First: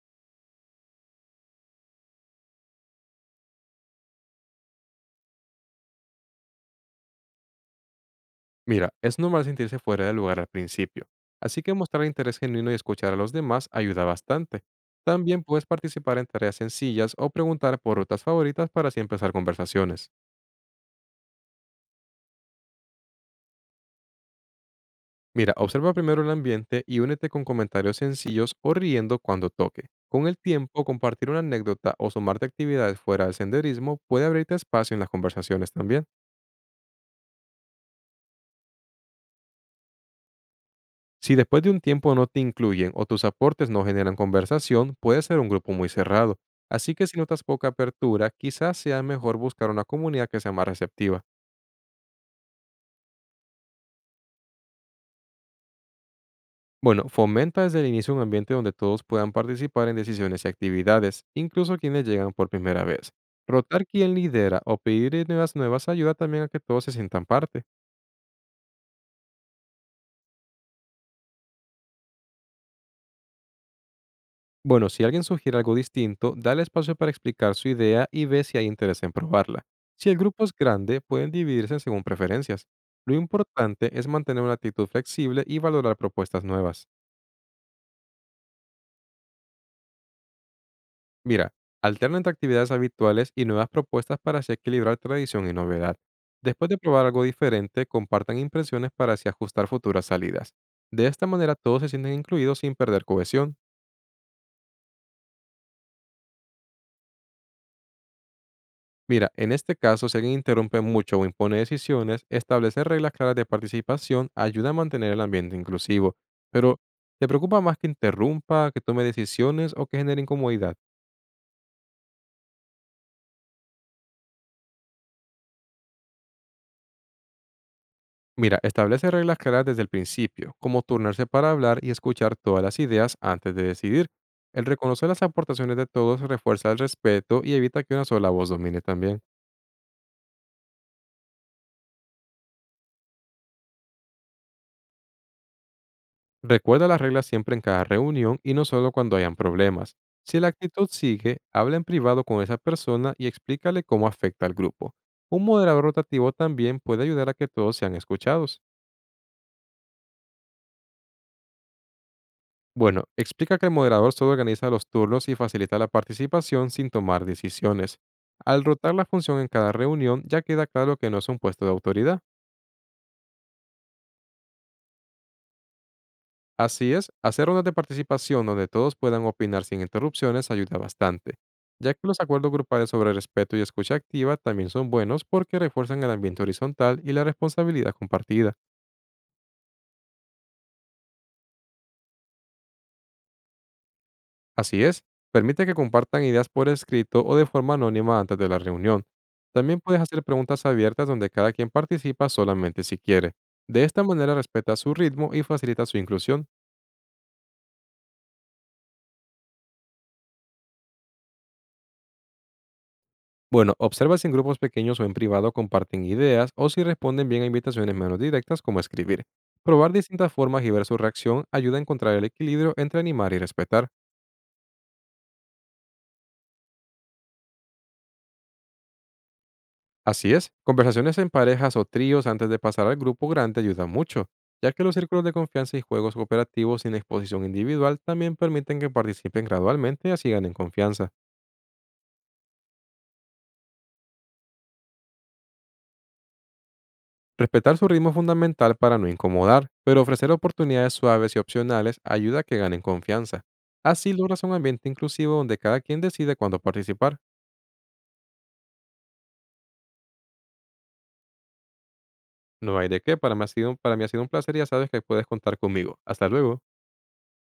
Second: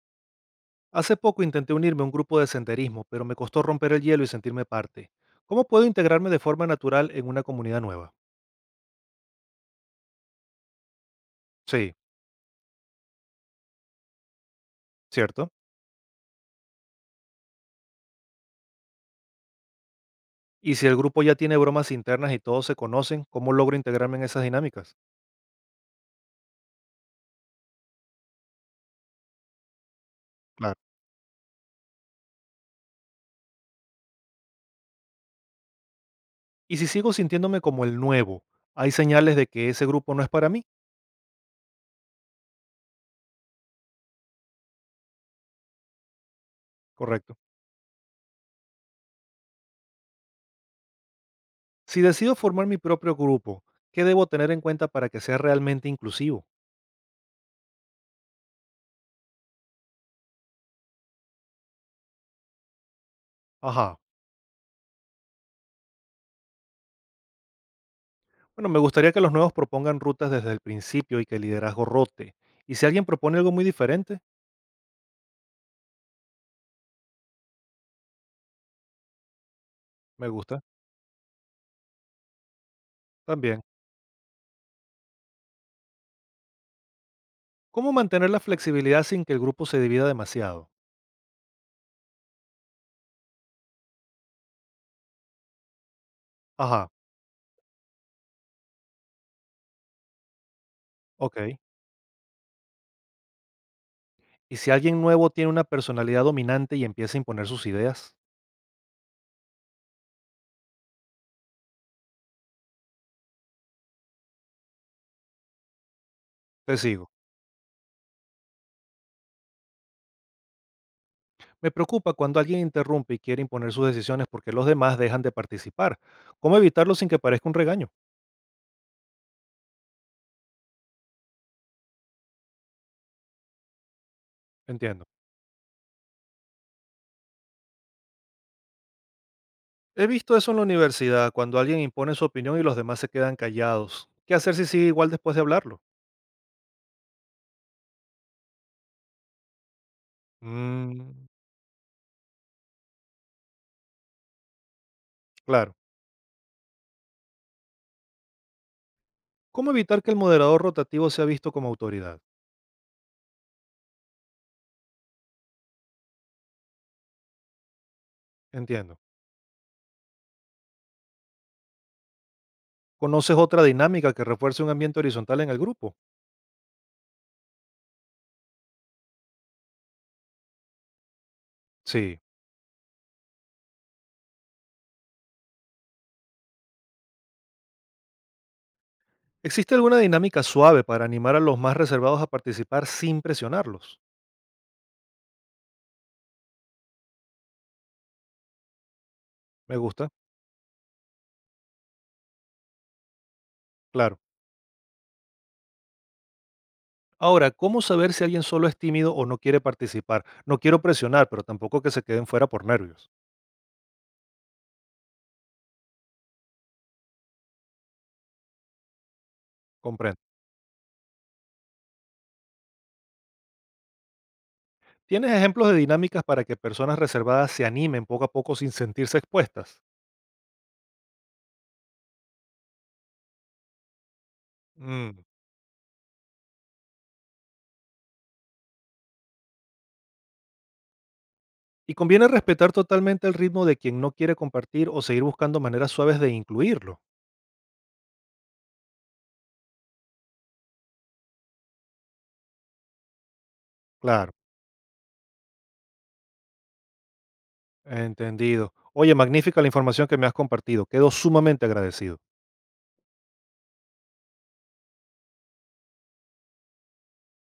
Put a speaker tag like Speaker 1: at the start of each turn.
Speaker 1: Hace poco intenté unirme a un grupo de senderismo, pero me costó romper el hielo y sentirme parte. ¿Cómo puedo integrarme de forma natural en una comunidad nueva?
Speaker 2: Mira, es normal sentirse fuera de lugar al principio, así que
Speaker 1: Sí,
Speaker 2: mostrar interés genuino y escuchar a los demás ayuda bastante. También
Speaker 1: cierto.
Speaker 2: puedes participar en tareas sencillas o preguntar por rutas favoritas para así empezar conversaciones.
Speaker 1: Y si el grupo ya tiene bromas internas y todos se conocen, ¿cómo logro integrarme en esas dinámicas?
Speaker 2: Mira, observa primero el ambiente y únete con comentarios sencillos o riendo cuando toque. Con el
Speaker 1: Claro.
Speaker 2: tiempo, compartir una anécdota o sumarte a actividades fuera del senderismo puede abrirte espacio en las conversaciones también.
Speaker 1: Y si sigo sintiéndome como el nuevo, hay señales de que ese grupo no es para mí.
Speaker 2: Si después de un tiempo no te incluyen o tus aportes no generan conversación, puede ser un grupo muy cerrado. Así que si
Speaker 1: Correcto.
Speaker 2: notas poca apertura, quizás sea mejor buscar una comunidad que sea más receptiva.
Speaker 1: Si decido formar mi propio grupo, ¿qué debo tener en cuenta para que sea realmente inclusivo?
Speaker 2: Bueno, fomenta desde el inicio un ambiente donde todos puedan participar en decisiones y actividades, incluso quienes llegan por primera vez. Rotar
Speaker 1: Ajá.
Speaker 2: quien lidera o pedir ideas nuevas ayuda también a que todos se sientan parte.
Speaker 1: Bueno, me gustaría que los nuevos propongan rutas desde el principio y que el liderazgo rote. ¿Y si alguien propone algo muy diferente?
Speaker 2: Bueno, si alguien sugiere algo distinto, dale espacio para explicar su idea y ve si hay interés en probarla. Si el
Speaker 1: Me
Speaker 2: grupo es
Speaker 1: gusta,
Speaker 2: grande, pueden dividirse según preferencias. Lo
Speaker 1: también.
Speaker 2: importante es mantener una actitud flexible y valorar propuestas nuevas.
Speaker 1: ¿Cómo mantener la flexibilidad sin que el grupo se divida demasiado?
Speaker 2: Mira, alterna entre actividades habituales y nuevas propuestas para así equilibrar tradición y novedad. Después de
Speaker 1: Ajá,
Speaker 2: probar algo diferente, compartan impresiones para así ajustar futuras salidas. De esta manera
Speaker 1: ok.
Speaker 2: todos se sienten incluidos sin perder cohesión.
Speaker 1: ¿Y si alguien nuevo tiene una personalidad dominante y empieza a imponer sus ideas?
Speaker 2: Mira, en este caso, si alguien interrumpe mucho o impone decisiones, establecer reglas claras de participación ayuda a mantener el ambiente inclusivo.
Speaker 1: Te
Speaker 2: Pero,
Speaker 1: sigo.
Speaker 2: ¿te preocupa más que interrumpa, que tome decisiones o que genere incomodidad?
Speaker 1: Me preocupa cuando alguien interrumpe y quiere imponer sus decisiones porque los demás dejan de participar. ¿Cómo evitarlo sin que parezca un regaño?
Speaker 2: Mira, establece reglas claras desde el principio, como turnarse para hablar y escuchar todas las ideas antes de decidir. El
Speaker 1: Entiendo.
Speaker 2: reconocer las aportaciones de todos refuerza el respeto y evita que una sola voz domine también.
Speaker 1: He visto eso en la universidad, cuando alguien impone su opinión y los demás se quedan callados. ¿Qué hacer si sigue igual después de hablarlo?
Speaker 2: Recuerda las reglas siempre en cada reunión y no solo cuando hayan problemas. Si la actitud
Speaker 1: Mmm,
Speaker 2: sigue, habla en privado con esa persona y explícale cómo afecta al grupo. Un
Speaker 1: claro.
Speaker 2: moderador rotativo también puede ayudar a que todos sean escuchados.
Speaker 1: ¿Cómo evitar que el moderador rotativo sea visto como autoridad?
Speaker 2: Bueno, explica que el moderador solo organiza los turnos y facilita la participación sin tomar decisiones. Al rotar
Speaker 1: Entiendo.
Speaker 2: la función en cada reunión ya queda claro que no es un puesto de autoridad.
Speaker 1: ¿Conoces otra dinámica que refuerce un ambiente horizontal en el grupo?
Speaker 2: Así es, hacer rondas de participación donde todos puedan opinar sin interrupciones ayuda bastante, ya que los
Speaker 1: Sí.
Speaker 2: acuerdos grupales sobre respeto y escucha activa también son buenos porque refuerzan el ambiente horizontal y la responsabilidad compartida.
Speaker 1: ¿Existe alguna dinámica suave para animar a los más reservados a participar sin presionarlos?
Speaker 2: Así es, permite que compartan ideas por escrito o de forma anónima antes de la reunión.
Speaker 1: Me
Speaker 2: También puedes
Speaker 1: gusta,
Speaker 2: hacer preguntas abiertas donde cada quien participa solamente si quiere. De esta
Speaker 1: claro.
Speaker 2: manera respeta su ritmo y facilita su inclusión.
Speaker 1: Ahora, ¿cómo saber si alguien solo es tímido o no quiere participar? No quiero presionar, pero tampoco que se queden fuera por nervios.
Speaker 2: Bueno, observa si en grupos pequeños o en privado comparten ideas o si responden bien a invitaciones menos directas como escribir. Probar
Speaker 1: Comprendo.
Speaker 2: distintas formas y ver su reacción ayuda a encontrar el equilibrio entre animar y respetar.
Speaker 1: ¿Tienes ejemplos de dinámicas para que personas reservadas se animen poco a poco sin sentirse expuestas?
Speaker 2: Así es, conversaciones en parejas o tríos antes de pasar al grupo grande ayudan mucho, ya que los
Speaker 1: Mm.
Speaker 2: círculos de confianza y juegos cooperativos sin exposición individual también permiten que participen gradualmente y así ganen confianza.
Speaker 1: Y conviene respetar totalmente el ritmo de quien no quiere compartir o seguir buscando maneras suaves de incluirlo.
Speaker 2: Respetar su ritmo es fundamental para no incomodar, pero ofrecer oportunidades suaves y opcionales ayuda a que ganen confianza. Así
Speaker 1: Claro.
Speaker 2: logras un ambiente inclusivo donde cada quien decide cuándo participar.
Speaker 1: Entendido. Oye, magnífica la información que me has compartido. Quedo sumamente agradecido.
Speaker 2: No hay de qué, para mí ha sido un placer y ya sabes que puedes contar conmigo. Hasta luego.